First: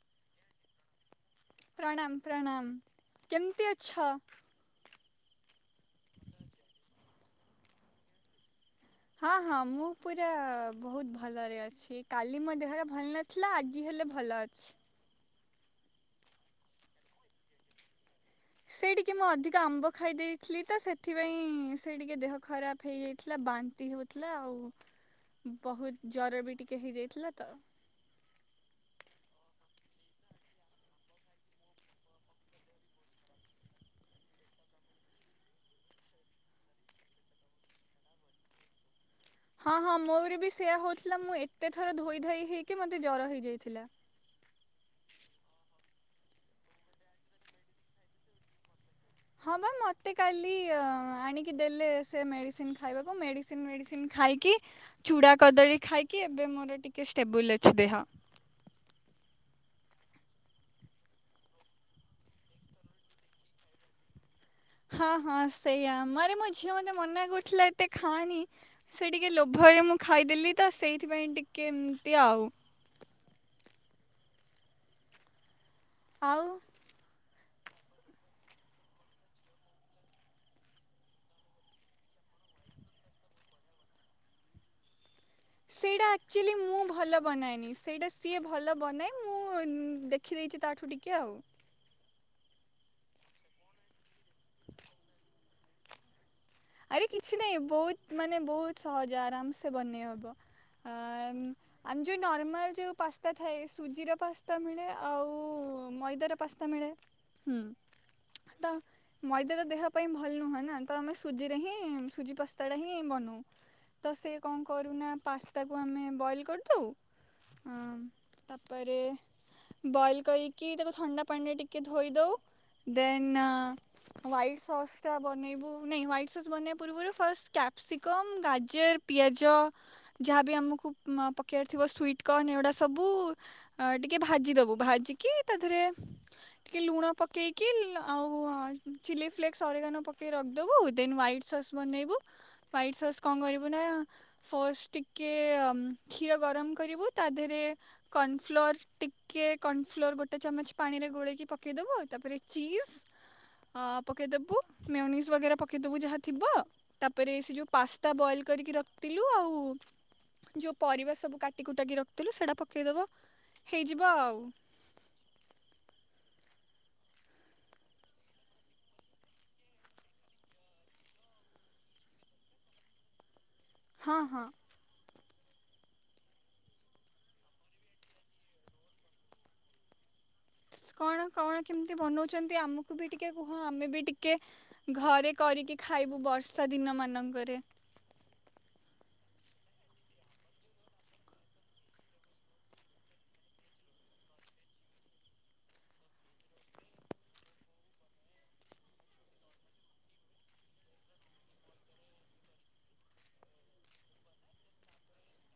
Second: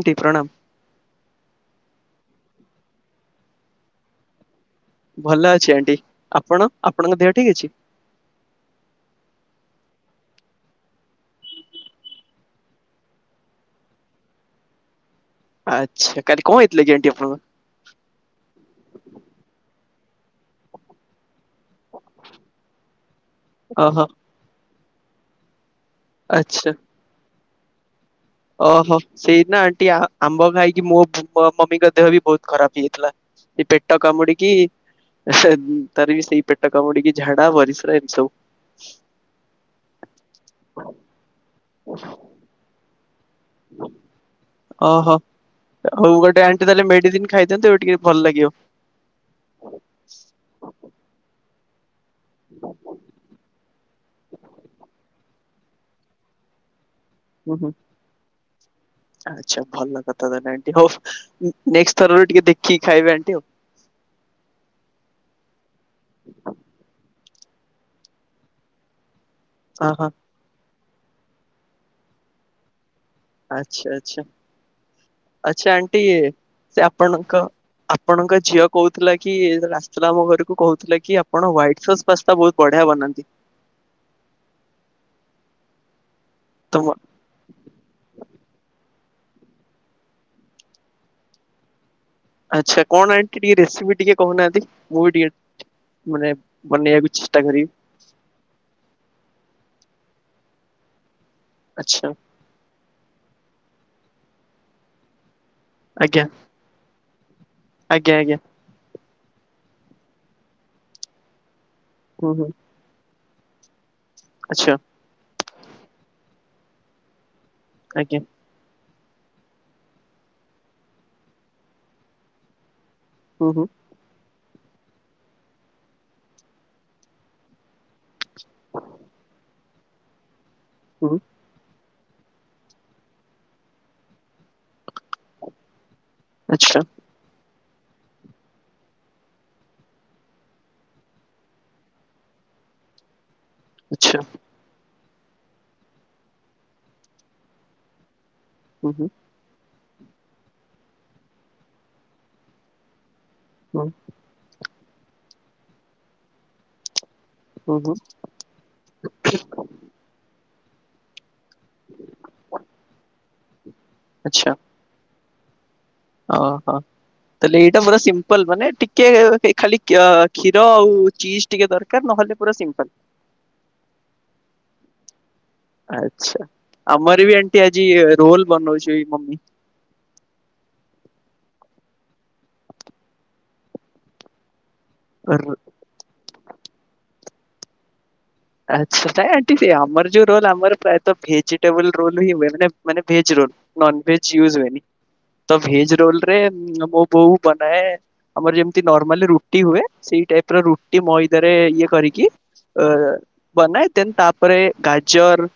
Anti ପ୍ରଣାମ୍। ପ୍ରଣାମ ପ୍ରଣାମ କେମିତି ଅଛ? ଭଲ ଅଛି ଆଣ୍ଟି। ଆପଣ। ଆପଣଙ୍କ ଦେହ ଠିକ୍ ଅଛି? ହଁ ହଁ ମୁଁ ପୁରା ବୋହୁତ ଭଲରେ ଅଛି। କାଲି ମୋ ଦେହଟା ଭଲ ନଥିଲା ଆଜି ହେଲେ ଭଲ ଅଛି। ଆଚ୍ଛା କାଲି କଣ ହେଇଥିଲା କି ଆଣ୍ଟି ଆପଣଙ୍କର? ସେଇଠିକି ମୁଁ ଅଧିକ ଆମ୍ବ ଖାଇ ଦେଇଥିଲି ତ ସେଥିପାଇଁ ସେ ଟିକେ ଦେହ ଖରାପ ହେଇଯାଇଥିଲା। ବାନ୍ତି ଓହୋ ହୋଉଥିଲା ଆଉ। [inaudible] ବହୁତ ଜର ବି ଆଚ୍ଛା। ଟିକେ ହେଇଯାଇଥିଲା। ତ ଓହୋ ସେଇ ନା ଆଣ୍ଟି ଆମ୍ବ ଖାଇକି ମୋ ମମିଙ୍କ ଦେହ ବି ବହୁତ ଖରାପ ହେଇଯାଇଥିଲା ସେ ପେଟ କାମୁଡିକି ତାର ବି ସେଇ ପେଟ କାମୁଡିକି ଝାଡା ପରିସ୍ରା ଏମିତି ସବୁ ହଁ ହଁ ମୋରେ ବି ସେୟା ହୋଉଥିଲା ମୁଁ ଏତେ ଥର ଧୋଇ ଧାଇ ହେଇକି ମତେ ଜର ହେଇ ଯାଇଥିଲା। ଓହୋ ହଉ ଗୋଟେ ଆଣ୍ଟି ତାହେଲେ ମେଡିସିନ ଖାଇଦିଅନ୍ତୁ ଟିକେ ଭଲ ଲାଗିବ। ହଁ ବା ମତେ କାଲି ଆଣିକି କି ଦେଲେ ମେଡିସିନ ଖାଇବାକୁ ମେଡିସିନ ମେଡିସିନ ଖାଇକି ଚୁଡା କଦଳୀ ଖାଇକି ଏବେ ମୋର ଟିକେ ଷ୍ଟେବୁଲ ହୁଁ ହୁଁ ଅଛି ଦେହ। ଆଚ୍ଛା ଭଲ। ନାଇଁଟି ହଉ ନେଷ୍ଟ ଥର ଟିକେ ଦେଖିକି ଖାଇବେ ଆଣ୍ଟି ଆଉ। ହଁ ହଁ ସେଇଆ ମାନେ ମୋ ଝିଅ ମତେ ମନା କରୁ ଫୁଲଟା ଖାନି ସେ ଟି ଟିକେ ଲୋଭରେ ହଁ ମୁଁ ହଁ ଖାଇଦେଲି ତ ସେଇ ସେଥିପାଇଁ ଟିକେ ଏମତି ଆଉ। ଆଚ୍ଛା ଆଚ୍ଛା। ଆଚ୍ଛା ଆଣ୍ଟି ଆଉ ସେ ଆପଣଙ୍କ ଆପଣଙ୍କ ଝିଅ କହୁଥିଲା କି ଆସିଥିଲା ଆମ ଘରକୁ କହୁଥିଲା କି ଆପଣ ହ୍ୱାଇଟ ସସ୍ ପାସ୍ତା ବହୁତ ବଢିଆ ବନାନ୍ତି। ସେଡା ଆକଚୋଲି ମୁଁ ତମ ଭଲ ବନାଏନି ସେଇଟା ସିଏ ଭଲ ବନାଏ ମୁଁ ଦେଖିଦେଇଛି ତାଠୁ ଟିକେ ଆଉ। ଆଚ୍ଛା କହୁନାହାନ୍ତି ଟିକେ ରେସିପି ଟିକେ। କହୁନାହାନ୍ତି ମୁଁ ବି ଟିକେ ମାନେ ଆରେ ବନେଇବାକୁ କିଛି ଚେଷ୍ଟା ନାଇଁ କରିବି ବହୁତ ମାନେ ବହୁତ ସହଜ ଆରାମସେ ବନେଇ ହବ। ବ ଆ ଆମ ଆଚ୍ଛା ଯଉ ନର୍ମାଲ ଯଉ ପାସ୍ତା ଥାଏ ସୁଜି ଜିରା ପାସ୍ତା ମିଳେ ଆଉ ଓ ଆଜ୍ଞା। ମଇଦାର ପାସ୍ତା ମିଳେ। ହୁଁ ଆଜ୍ଞା ଆଜ୍ଞା ତ। ମଇଦା ତ ଦେହ ପାଇଁ ଭଲ ନୁହଁ ନା ତ ଆମେ ସୁଜି ରେ ହିଁ ହୁଁ ସୁଜି ହୁଁ ପାସ୍ତା ଟା ହିଁ ବନଉ। ତ ସେ କଣ ଆଚ୍ଛା କରୁନା ପା ତାକୁ ଆମେ ବଏଲ କରିଦଉ। ଆଜ୍ଞା। ପରେ ବଏଲ କରିକି ତାକୁ ଥଣ୍ଡା ପାଣିରେ ଟିକେ ଧୋଇ ଦଉ। ଦେନ୍ ହୁଁ ହୁଁ ହ୍ୱାଇଟ୍ ସସ୍ ଟା ବନେଇବୁ। ନାଇଁ ହ୍ୱାଇଟ୍ ସସ୍ ବନେଇବା ପୂର୍ବରୁ ଫାଷ୍ଟ କ୍ୟାପ୍ସି କମ୍ ଗାଜର ପିଆଜ ଯା ବି ଆମକୁ ହୁଁ ପକେଇବାର ଥିବ। ସ୍ବିଟକର୍ନ ଏଗୁଡା ସବୁ ଟିକେ ଭାଜି ଦବୁ ଭାଜିକି ତା ଦେହରେ ଆଚ୍ଛା ଏ ଲୁଣ ପକେଇ ଆଉ ଚିଲି ଫ୍ଲେକ୍ସ ଅରିଗାନୋ ପକେଇ ର ଦେନ୍ ହ୍ୱାଇଟ ସସ୍ ବନେଇବୁ ହ୍ୱାଇଟ ସସ୍ କଣ କରିବୁ ନା ଆଚ୍ଛା ଫଷ୍ଟିକ କି କ୍ଷୀର ଗରମ କରିବୁ ତା ଦେହରେ କନଫ୍ଲୋର ହୁଁ ହୁଁ ଟିକେ କର୍ଣ ଫ୍ଲୋର ଗୋଟେ ଚାମଚ ପାଣି ରେ ଗୋଳେଇକି ପକେଇଦବ ତାପରେ ଚିଜ ଅ ହୁଁ ପକେଇ ଦବୁ। ମିନ୍ୟୁଷ ପକେଇଦବୁ ଯାହା ଥିବ। ତାପରେ ସେ ଯୋଉ ହୁଁ ହୁଁ ପାସ୍ତା ବଏଲ କରିକି ରଖିଥିଲୁ ଆଉ ଯୋଉ ପରିବିବା ସବୁ କାଟି କୁଟାକି ରଖିଥିଲୁ ସେଟା ପକେଇଦବ। ହେଇଯିବ ଆଉ। ଆଚ୍ଛା ଓହୋ ତାହେଲେ ଏଇଟା ପୁରା ସିମ୍ପଲ ମାନେ ଟିକେ ଖାଲି କ୍ଷୀର ଆଉ ଚିଜ ଟିକେ ଦରକାର ନହେଲେ ପୁରା ସିମ୍ପଲ। ହଁ ହଁ। ଆଚ୍ଛା ଆମର ବି ଆଣ୍ଟି ଆଜି ରୋଲ ବନଉଛି ମମୀ। କଣ କଣ କେମିତି ବନଉଛନ୍ତି ଆମକୁ ବି ଟିକେ କୁହ ଆମେ ବି ଟିକେ ଘରେ କରିକି ଖାଇବୁ ବର୍ଷ ବର୍ଷା ଦିନ ମାନଙ୍କରେ। ଆଛା ନଁ ଆଣ୍ ଆମର ଯୋଉ ରୋଲ ଆମର ପ୍ରାୟତ ଭେଜିଟେବଲ ରୋଲ ହ ହୁଏ ମାନେ ମାନେ ଭେଜ ରୋଲ ନାଂଭେଜ ଇୟୁଜ ହୁଅନିତ ଭେଜ ରୋଲ ରେ ମୋ ବୋଉ ବନାଏ ଆମର ଯେମିତି ନର୍ମାଲ ରୁଟି ହୁଏ ସେଇ ଟାଇପ ରୁଟି ମଇଦା ଇଏ କରିକି ବନାଏ ଦେନ ତାପରେ ଗାଜର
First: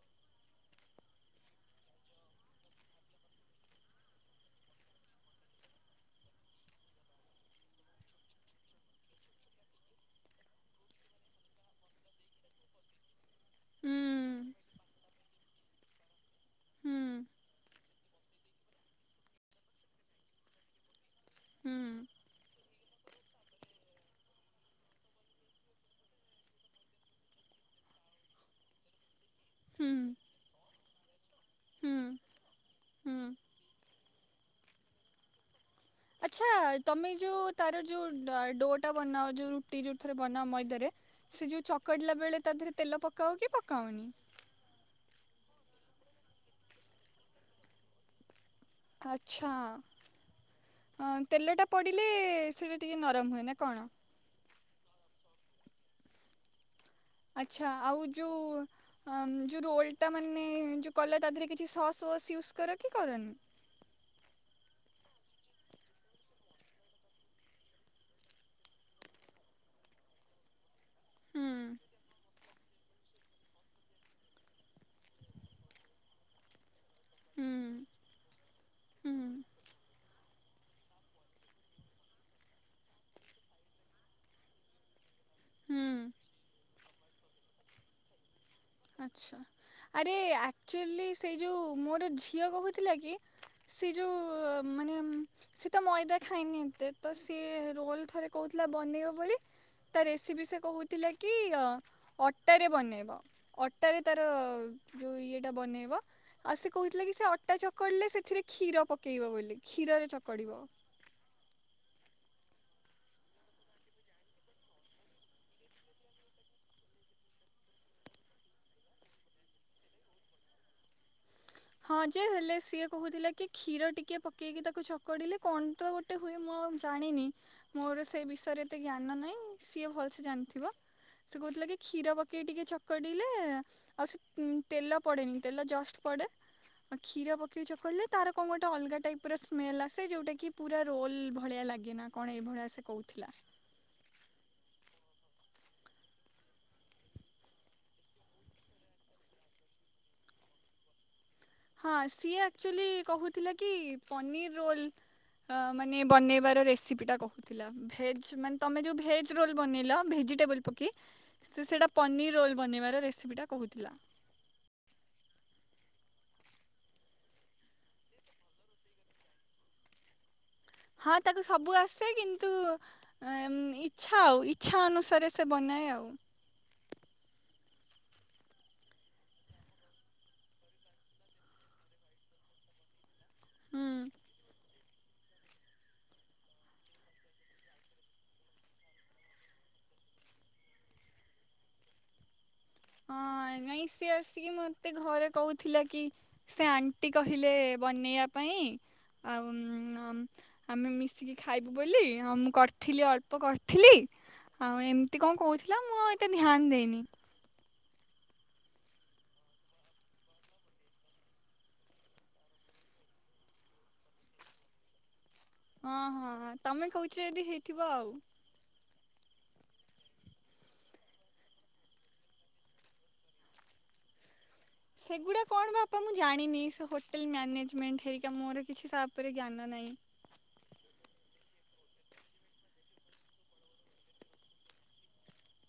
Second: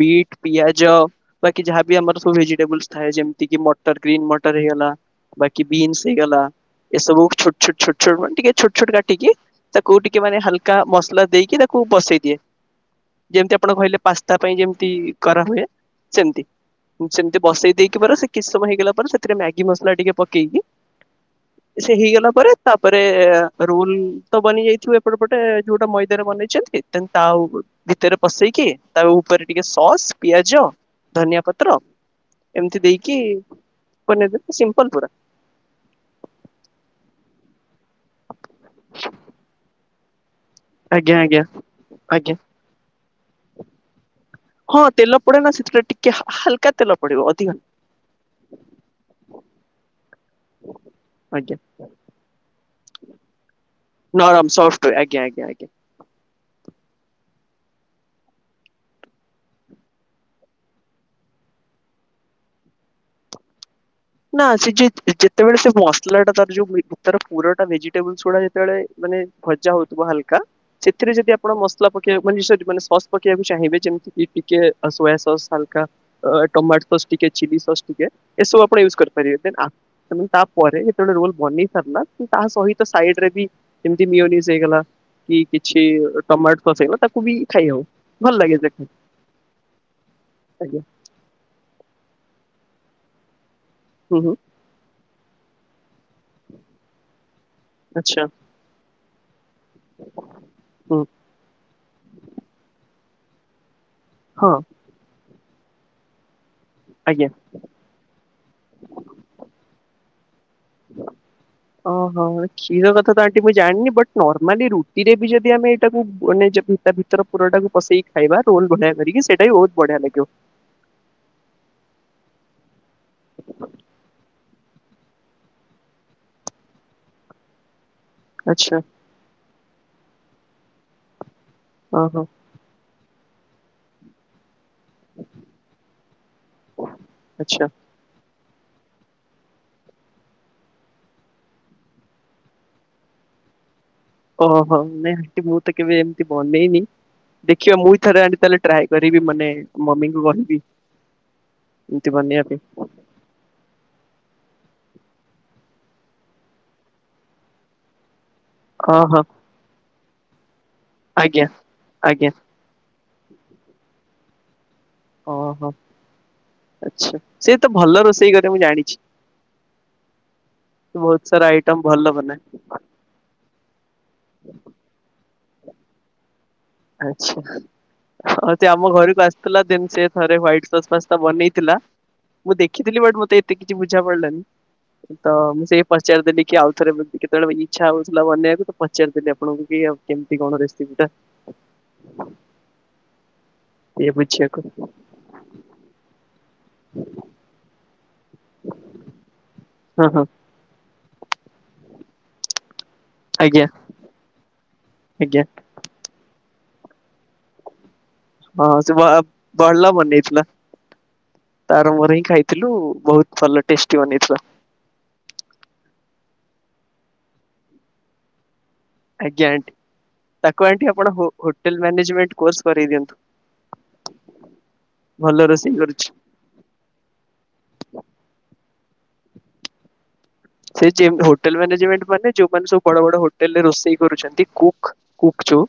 ବିଟ ପିଆଜ ବାକି ଯାହାବି ଆମର ସବୁ ଭେଜିଟେବୁଲସ ଥାଏ ଯେମତି କି ମଟର ଗ୍ରୀନ୍ ମଟର ହେଇଗଲା ବାକି ବିନ୍ସ ହେଇଗଲା ଏ ସବୁ ଛୋଟ ଛୋଟ ଛୋଟ ଛୋଟ ମାନେ ଟିକେ ଛୋଟ ଛୋଟ କାଟିକି ତାକୁ ଟିକେ ମାନେ ହାଲକା ମସଲା ଦେଇକି ତାକୁ ବସେଇ ଯେମିତି ଆପଣ କହିଲେ ହୁଁ ପାସ୍ତା ପାଇଁ ଯେମତି କରାହୁଏ ସେମିତି ହୁଁ ସେମିତି ବସେଇ ଦେଇକି ପରେ ସେ କିଛି ସମୟ ହେଇଗଲା ପରେ ସେଥିରେ ମ୍ୟାଗି ମସଲା ଟିକେ ପକେଇକି ହୁଁ ସେ ହେଇଗଲା ପରେ ତାପରେ ରୁଲ ତ ବି ଯାଇଥିବେ ଏପଟେ ପଟେ ଯୋଉଟା ମଇଦାନ ବନେଇଛନ୍ତି। ତା ଭିତରେ ପସେଇକି ତାକୁ ତାରେ ଟିକେ ହୁଁ ସସ୍ ପିଆଜ ଧନ୍ୟା ପତ୍ର ହୁଁ ଏମତି ଦେଇକି ହୁଁ। ବନେଇଦେବେ ସିମ୍ପଲ ପୁରା। ଆଛା ତମେ ଯୋଉ ତାର ଯୋଉ ଡୋ ଟା ବନାଅ ଯୋଉ ରୁଟି ଯୋଉ ବନା ମଇଦରେ ଆଜ୍ଞା ଆଜ୍ଞା ସେ ଯୋଉ ଚକଡିଲା ଆଜ୍ଞା ବେଳେ ତା ଦେହରେ ତେଲ ପ ପକାଉ କି ପକାଉନି। ହଁ ତେଲ ପଡେ ନା ସେଥିରେ ଟିକେ ହାଲକା ତେଲ ପଡିବ ଅଧିକ ଆଚ୍ଛା ଆଜ୍ଞା ତେଲଟା ପଡ଼ିଲେ ସେଟା ଟିକେ ନରମ ହୁଏ ନା କଣ। ନରମ ସଫ୍ଟ ଆଜ୍ଞା ଆଜ୍ଞା। ଆଚ୍ଛା ଆଉ ଯେଉ ଯେଉଁ ରୋଲଟା ମାନେ ଯେଉଁ କଲ ତା ଦେହରେ କିଛି ସସ୍ ୱସ୍ ୟୁଜ୍ କର କି କରନି। ନା ସେ ଯେ ଯେତେବେଳେ ସେ ମସଲା ଟା ତାର ଯୋଉ ତାର ପୁରଟା ଭେଜିଟେବଲ ଗୁଡା ଯେତେବେଳେ ମାନେ ଭଜା ହଉଥିବ ହାଲକା ସେଥିରେ ଯଦି ହୁଁ ଆପଣ ମସଲା ପକେଇବା ମାନେ ସସ୍ ପକେଇବାକୁ ଚାହିଁବେ ଯେମିତି ସସ୍ ଟିକେ ହୁଁ ଚିଲି ସସ୍ ଟିକେ। ଏସବୁ ପଣ ୟୁଜ ହୁଁ କରିପାରିବେ ତାପରେ ଯେତେବେଳେ ରୋଲ ବନେଇ ସାରିଲା ତା ସହିତ ସାଇଡରେ ବିମତି ମିନ ହେଇଗଲା କି କିଛି ହୁଁ ଟମାଟୋ ଫସ ହେଇଗଲା ତାକୁ ବି ଖାଇ ହଉ ଭଲ ଲାଗେ। ଆଚ୍ଛା ଆରେ ଆଜ୍ଞା ଆଚୁଆଲି ସେ ଯୋଉ ମୋର ଝିଅ କହୁଛି ଥିଲା। ସେ ହୁଁ ହୁଁ ଯୋଉ ମାନେ ସେତ ମଇଦା ଖାଇନି ଏତେ ତ ସିଏ ରୋଲ ଆଚ୍ଛା ଥରେ କହୁଥିଲା ବନେଇବ ବୋଲି ତା ରେସିପି ସେ ହୁଁ କହୁଥିଲା କି ଅଟାରେ ବନେଇବ। ଅଟା ବି ତାର ହଁ ଯୋଉ ଇଏ ଟା ବନେଇବା। ଆଉ ସେ କହୁଥିଲା କି ଆଜ୍ଞା ସେ ଅଟା ଚକୁଡ଼ିଲେ ସେଥିରେ କ୍ଷୀର ପକେଇବ ବୋଲି କ୍ଷୀରରେ ପଡ଼ିବ। ଓହୋ ଷୀର କଥା ତ ମୁ ଜାଣିନି ବଟ ନର୍ମାଲି ରୁଟିରେ ବି ଯଦି ଆମେ ଏଇଟାକୁ ମାନେ ଭିତର ପୁରଟାକୁ ପସେଇକି ଖାଇବା ରୋଲ ବଢିଆ କରିକି ସେଇଟା ବି ବହୁତ ବଢିଆ ଲାଗିବ। ହଁ ଯେ ହେଲେ ସିଏ କହୁଥିଲା କି କ୍ଷୀର ଟିକେ ପକେଇକି ତା ଚକଡିଲେ କଣ ତ ଗୋଟେ ହୁଏ ମୁଁ ଆଉ ଜାଣିନି। ମୋର ସେଇ ବିଷୟରେ ଆଚ୍ଛା ଏତେ ଜ୍ଞାନ ନାହିଁ। ସିଏ ଭଲ ସେ ଜାଣିଥିବ। ସେ କହୁଥିଲା କି କ୍ଷୀର ଓହୋ ପକେଇ ଟିକେ ଚ ଚକଡିଲେ ଆଉ ସେ ଉଁ ତେଲ ପଡ଼େନି ତେଲ ଜଷ୍ଟ ପଡ଼େ। ଆଉ କ୍ଷୀର ଆଚ୍ଛା ପକେଇ ଚକଡିଲେ ତା ତାର କଣ ଗୋଟେ ଅଲଗା ଟାଇପର ସ୍ମେଲ ଆସେ ଯୋଉଟା କି ପୁରା ରୋଲ ଭଳିଆ ଲାଗେ ନା କଣ ଏଇଭଳିଆ ସେ କହୁଥିଲା। ଓହୋ ନାଇଁ ଆଣ୍ଟି ମୁଁ ତ କେବେ ଏମିତି ବନେଇନି ଦେଖିବା ମୁଇଁ ଥରେ ଆଣ୍ଟି ତାହେଲେ ଟ୍ରାଏ କରିବି ମାନେ ମମିଙ୍କୁ କହିବି। ହଁ ଏମିତି ସିଏ ବନେଇବା ପାଇଁ ଆକ୍ଟୁଲି କହୁଥିଲା କି ପନିର ରୋଲ ଅ ମାନେ ବନେଇବାର ରେସିପିଟା କହୁଥିଲା ଭେଜ ଜ ମାନେ ତମେ ଯୋଉ ଓହୋ ଭେଜ ରୋଲ ବନେଇଲ ଭେଜିଟେବୁଲ ପକେଇ ଆଜ୍ଞା ସେ ସେଟା ଆଜ୍ଞା ପନିର ରୋଲ ବନେଇବାର ରେସି ପି ଟା କହୁଥିଲା। ଓହୋ ଆଚ୍ଛା ସେ ତ ଭଲ ରୋଷେଇ କରେ ମୁଁ ଜାଣିଛି। ସେ ହଁ ବହୁତ ତାକୁ ସାରା ସବୁ ଆଇଟମ ଆସେ ଭଲ ବନାଏ କିନ୍ତୁ ଅଁ ଏଁ ଉଁ ଇଚ୍ଛା ଆଉ ଇଚ୍ଛା ଅନୁସାରେ ସେ ବନାଏ ଆଉ। ଆଚ୍ଛା ଆଉ ସେ ଆମ ଘରୁକୁ ଆସିଥିଲା ଦେନ ସେ ଥରେ ହ୍ବାଇଟ ସସ ପାସ୍ତା ବନେଇଥିଲା। ମୁଁ ଦେଖିଥିଲି ବଟ ମତେ ଏତେ କିଛି ହୁଁ ବୁଝା ପଡିଲାନି। ତ ମୁଁ ସେଇ ପଚାରିଦେଲି କି ଆଉ ଥରେ ଯଦି କେତେବେଳେ ଇଚ୍ଛା ହଉଥିଲା ବନେଇଆକୁ ତ ପଚାରିଦେଲି ଆପଣଙ୍କୁ କି ଆଉ କେମିତି କଣ ରେସିପି ଟା। [inaudible] ହଁ ନାଇଁ ଇଏ ସିଏ ଆସିକି ବୁଝିବାକୁ ମତେ ଘରେ କହୁଥିଲା କି ସେ ଆଣ୍ଟି କହିଲେ ବନେଇଆ ପାଇଁ ଆଉ ଉଁ ହଁ ଅଁ ହଁ ଆମେ ମିଶି କି ଖାଇବୁ ବୋଲି ଅଁ ମୁଁ କର ଥିଲି ଅଳ୍ପ ଆଜ୍ଞା କରିଥିଲି ଆଉ ଏମତି କଣ ଆଜ୍ଞା କହୁଥିଲା ମୁଁ ଆଉ ଏତେ ଧ୍ୟାନ ଦେଇନି। ହଁ ସେ ବ ଭଲ ବନେଇଥିଲା। ତାର ମୋର ହିଁ ଖାଇଥିଲୁ ବହୁତ ଭଲ ଟେଷ୍ଟି ବନେଇଥିଲା। ହଁ ହଁ ହଁ ତମେ କହୁଛ ଯଦି ହେଇଥିବ ଆଉ। ଆଜ୍ଞା ଆଣ୍ଟି ତାକୁ ଆଣ୍ଟି ଆପଣ ହୋ ହୋଟେଲ ମ୍ୟାନେଜମେଣ୍ଟ କୋର୍ସ କରଇ ଦିଅନ୍ତୁ। ଭଲ ସେଗୁଡା କଣ ରୋଷେଇ ବାପା କରୁଛି। ମୁଁ ଜାଣିନି ସେ ହୋଟେଲ ମ୍ୟାନେଜମେଣ୍ଟ ହେଇକା ମୋର କିଛି ତା ଉପରେ ଜ୍ଞାନ ନାହିଁ। ସେ ଯେମତି ହୋଟେଲ ମ୍ୟାନେଜମେଣ୍ଟ ମାନେ ଯୋଉମାନେ ସବୁ ବଡ ବଡ ହୋଟେଲ ରେ ରୋଷେଇ କରୁଛନ୍ତି କୁକ କୁକ ଯୋଉ।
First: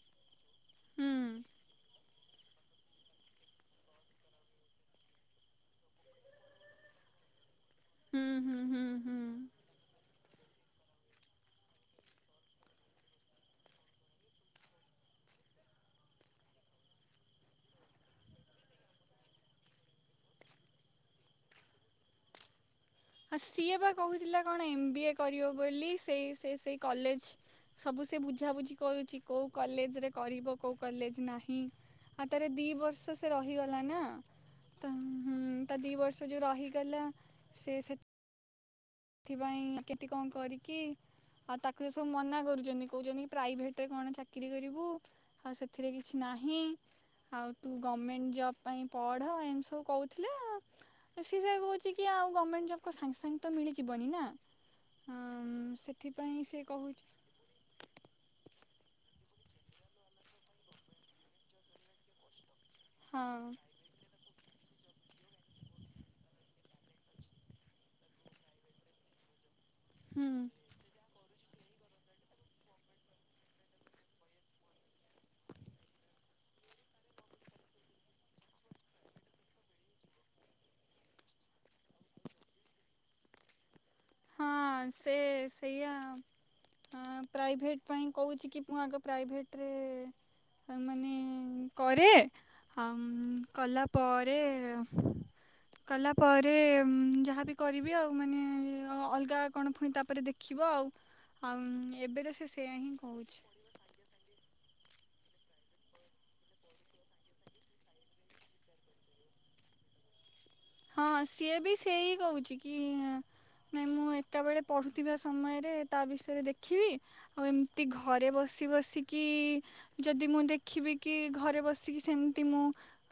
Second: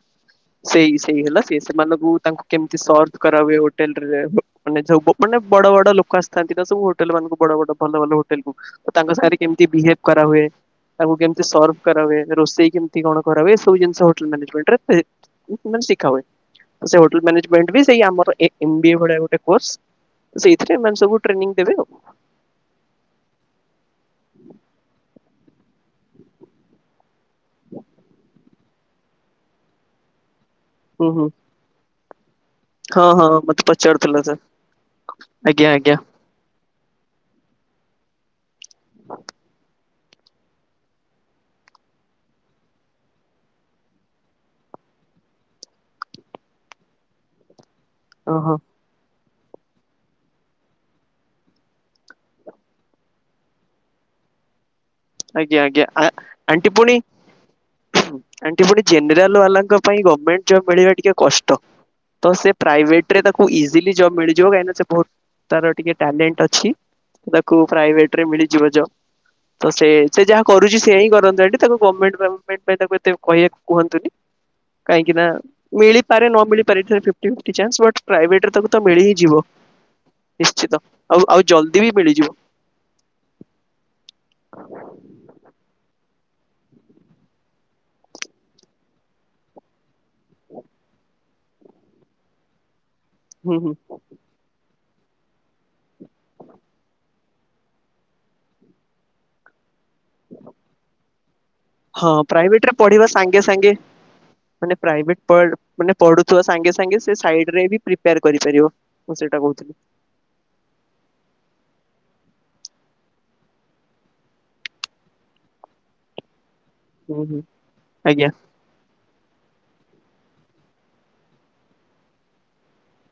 ସେଇ ହୁଁ ସେଇ ହେଲା ସେ ସେମାନଙ୍କୁ ତାଙ୍କୁ କେମିତି ସର୍ଭ କରାହୁଏ ହୋଟେଲରେ ମାନେ ଯୋଉ ମାନେ ବଡ ବଡ ଲୋକ ଆସିଥାନ୍ତି ନା ସବୁ ହୋଟେଲ ମାନଙ୍କୁ ବଡ ବଡ ଭଲ ଭଲ ହୁଁ ହୋଟେଲ କୁ ହୁଁ ହୁଁ ତ ତାଙ୍କ ହୁଁ। ସାଙ୍ଗରେ ବିହେବ କରା ହୁଏ ତାଙ୍କୁ କେମତି ସର୍ଭ କରା ହୁଏ ରୋଷେଇ କେମତି କଣ କରାହୁଏ ଏସବୁ ଜିନିଷ ହୋଟେଲ ମ୍ୟାନେଜମେଣ୍ଟରେ ଏ ମାନେ ଶିଖା ହୁଏ। ଆଉ ସେଇ ହୋଟେଲ ମ୍ୟାନେଜମେଣ୍ଟ ବି ସେଇ ଆମର ଏ ଏମ ବି ଏ ଭଳିଆ ଗୋଟେ କୋର୍ସ। ସେଇଥିରେ ମାନେ ସବୁ ଟେନିଂ ଦେବେ ଆଉ। ଆଉ ସିଏ ବା କହୁଥିଲା କଣ ଏମ ବି ଏ କରିବ ବୋଲି ସେଇ ସେଇ ସେଇ କଲେଜ ସବୁ ସେ ବୁଝାବୁଝି କରୁଛି କୋଉ କଲେଜରେ କରିବ କୋଉ ହୁଁ କଲେଜ ହୁଁ ନାହିଁ। ହାତରେ ଦି ହଁ ବର୍ଷ ହଁ ସେ ମତେ ରହିଗଲା ନା। ପଚାରୁଥିଲା ସାର୍ ତ ହୁଁ ଆଜ୍ଞା ତ ଦି ଆଜ୍ଞା ବର୍ଷ ଯୋଉ ରହିଗଲା ସେ ସେ ତି କଣ କରିକି ଆଉ ତାକୁ ଏ ସବୁ ମନା କରୁଚନି କହୁଚନ୍ତି କି ପ୍ରାଇଭେଟରେ କଣ ଚାକିରୀ କରିବୁ ଆଉ ସେଥିରେ କିଛି ନାହିଁ ଆଉ ତୁ ଗର୍ମେଣ୍ଟ ଓହୋ ଜବ୍ ପାଇଁ ପଢ ଏମତି ସବୁ କହୁଥିଲେ ସି ସେୟା କହୁଚି କି ଆଉ ଗମେଣ୍ଟ ଜବ କ ସାଙ୍ଗେ ସାଙ୍ଗେ ତ ମିଳି ଜିବନି ନା। ଆଜ୍ଞା ଆଜ୍ଞା ଆ ସେଥିପାଇଁ ସେ ଆଣ୍ଟି ପୁଣି କହୁଛି ଆଣ୍ ସେ ପୁଣି ଜେନେରାଲ ୱାଲାଙ୍କ ପାଇଁ ଗର୍ମେଣ୍ଟ ଜବ୍ ମିଳିବା ଟିକେ କଷ୍ଟ ତ ସେ ପ୍ରାଇଭେଟରେ ହଁ ତାକୁ ଇଜିଲି ଜବ୍ ମିଳି ଯିବ କାଇଁ ନା ସେ ବହୁତ ତାର ଟିକେ ଟଲେଣ୍ଟ ଅଛି ତାକୁ ପ୍ରାଇଭେଟରେ ମିଳିଯିବ ଯବ୍। ସେ ସେ ହୁଁ ଯାହା କରୁଛି ସେଇଆ ହିଁ କରନ୍ତୁ ଆଣ୍ଟୀ ତାକୁ ଗମେଣ୍ଟ ତାକୁ ପାଇଁ ତାକୁ ଏତେ କହିବାକୁ କୁହନ୍ତୁନି କାହିଁକି ନା ମିଳିପାରେ ନ ମିଳିପାରେ ଏଥିରେ ଫିଫ୍ଟୀ ଫିଫ୍ଟି ଚାନସ ପ୍ରାଇଭେଟରେ ତାକୁ ତ ମିଳି ହିଁ ଯିବ ନିଶ୍ଚିତ ଆଉ ଆଉ ଜଲଦି ବି ମିଳିଯିବ। ହଁ ପ୍ରାଇଭେଟ ପାଇଁ କହୁଛି କି ମୁଁ ଆଗ ପ୍ରାଇଭେଟରେ ମାନେ କରେ ଆମ ହୁଁ ହୁଁ କଲା ପରେ କଲା ପରେ ଯାହାବି କରିବି ଆଉ ମାନେ ଅଲଗା କଣ ପୁଣି ତାପରେ ଦେଖିବ ଆଉ ଆମ ହଁ ଏବେ ତ ସେ ପ୍ରାଇଭେଟରେ ସେୟା ହିଁ ପଢିବା କହୁଛି। ସାଙ୍ଗେ ସାଙ୍ଗେ ମାନେ ପ୍ରାଇଭେଟ ପଢ଼ ମାନେ ପଢୁଥିବା ସାଙ୍ଗେ ସାଙ୍ଗେ ସେ ସାଇଡ୍ ରେ ହିଁ ପ୍ରିପେୟାର କରିପାରିବ ମୁଁ ସେଇଟା କହୁଥିଲି। ହଁ ସିଏ ବି ସେଇ କହୁଛି କି ନାଇଁ ମୁଁ ଏକାବେଳେ ପଢୁଥିବା ସମୟରେ ତା ବିଷୟରେ ଦେଖ ଦେଖିବି ହୁଁ ହୁଁ ଆଉ ଏମିତି ଘରେ ଆଜ୍ଞା ବସି ବସି କି ଯଦି ମୁଁ ଦେଖିବି କି ଘରେ ବସିକି ସେମିତି ମୁଁ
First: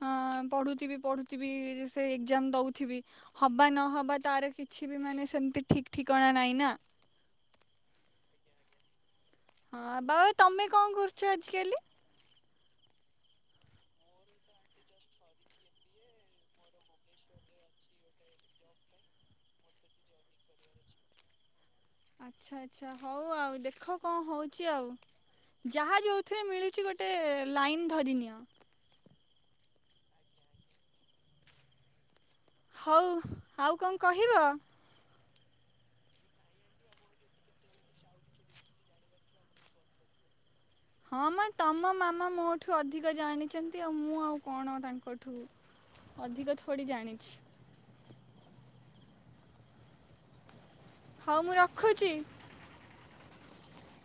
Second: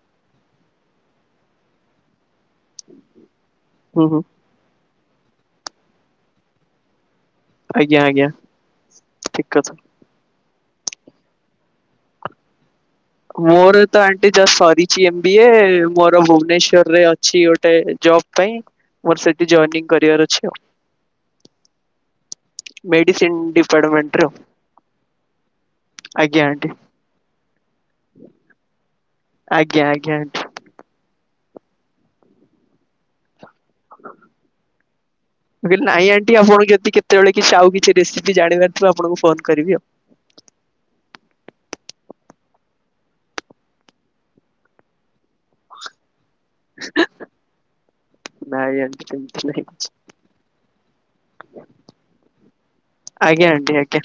ଅ ପଢୁଥିବି ପଢୁଥିବି ସେ ଏକଜାମ୍ ଦଉଥିବି ହବା ହୁଁ ନହବା ହୁଁ ତାର କିଛି ଏଠି ବି ମାନେ ସେମତି ଠିକ୍ ଠିକଣା ନାଇଁ ନା। ଆଜ୍ଞା ଆଜ୍ଞା। ଠିକ କଥା। ହଁ ବଅତ୍ ତମେ କଣ କରୁଛ ଆଜିକାଲି? ମୋର ତ ଆଣ୍ଟି ଜଷ୍ଟ ସରିଛି ଏମ୍ ବି ଏ ମୋର ଭୁବନେଶ୍ଵରରେ ଅଛି ଗୋଟେ ଜବ ପାଇଁ ମୋର ସେଠି ଜଏନିଂ କରିବାର ଅଛି ଆଉ। ଆଚ୍ଛା ଆଚ୍ଛା ହଉ ମେଡିସିନ ଆଉ ଦେଖ କଣ ଡିପାର୍ଟମେଣ୍ଟରେ ହଉଛି ଆଉ ଯାହା ଆଜ୍ଞା ଯୋଉଥିରେ ଆଣ୍ଟି। ମିଳୁଛି ଗୋଟେ ଲାଇନ୍ ଧ ରି ନିଅ। ଆଜ୍ଞା ଆଜ୍ଞା ଆଣ୍ଟୀ। ହଉ। ଆଉ କଣ କହିବ? ମୁଁ କହିଲି ନାଇଁ ଆଣ୍ଟି ଆପଣଙ୍କୁ ଏମତି କେତେବେଳେ କିଛି ଆଉ କିଛି ରେସିପି ଜାଣିବାର ଥିବ ଆପଣଙ୍କୁ ଫୋନ କରିବି ଆଉ। ହଁ ମ ତମ ମାମା ମୋଠୁ ଅଧିକ ଜାଣିଛନ୍ତି ଆଉ ମୁଁ ଆଉ କଣ ତାଙ୍କଠୁ ଅଧିକ ଥୋଡି ଜାଣିଛି। ଆଣ୍ଟି ସେମତି ନାଇଁ। ହଉ ମୁଁ ରଖୁଛି। ଆଜ୍ଞା ଆଣ୍ଟି ଆଜ୍ଞା।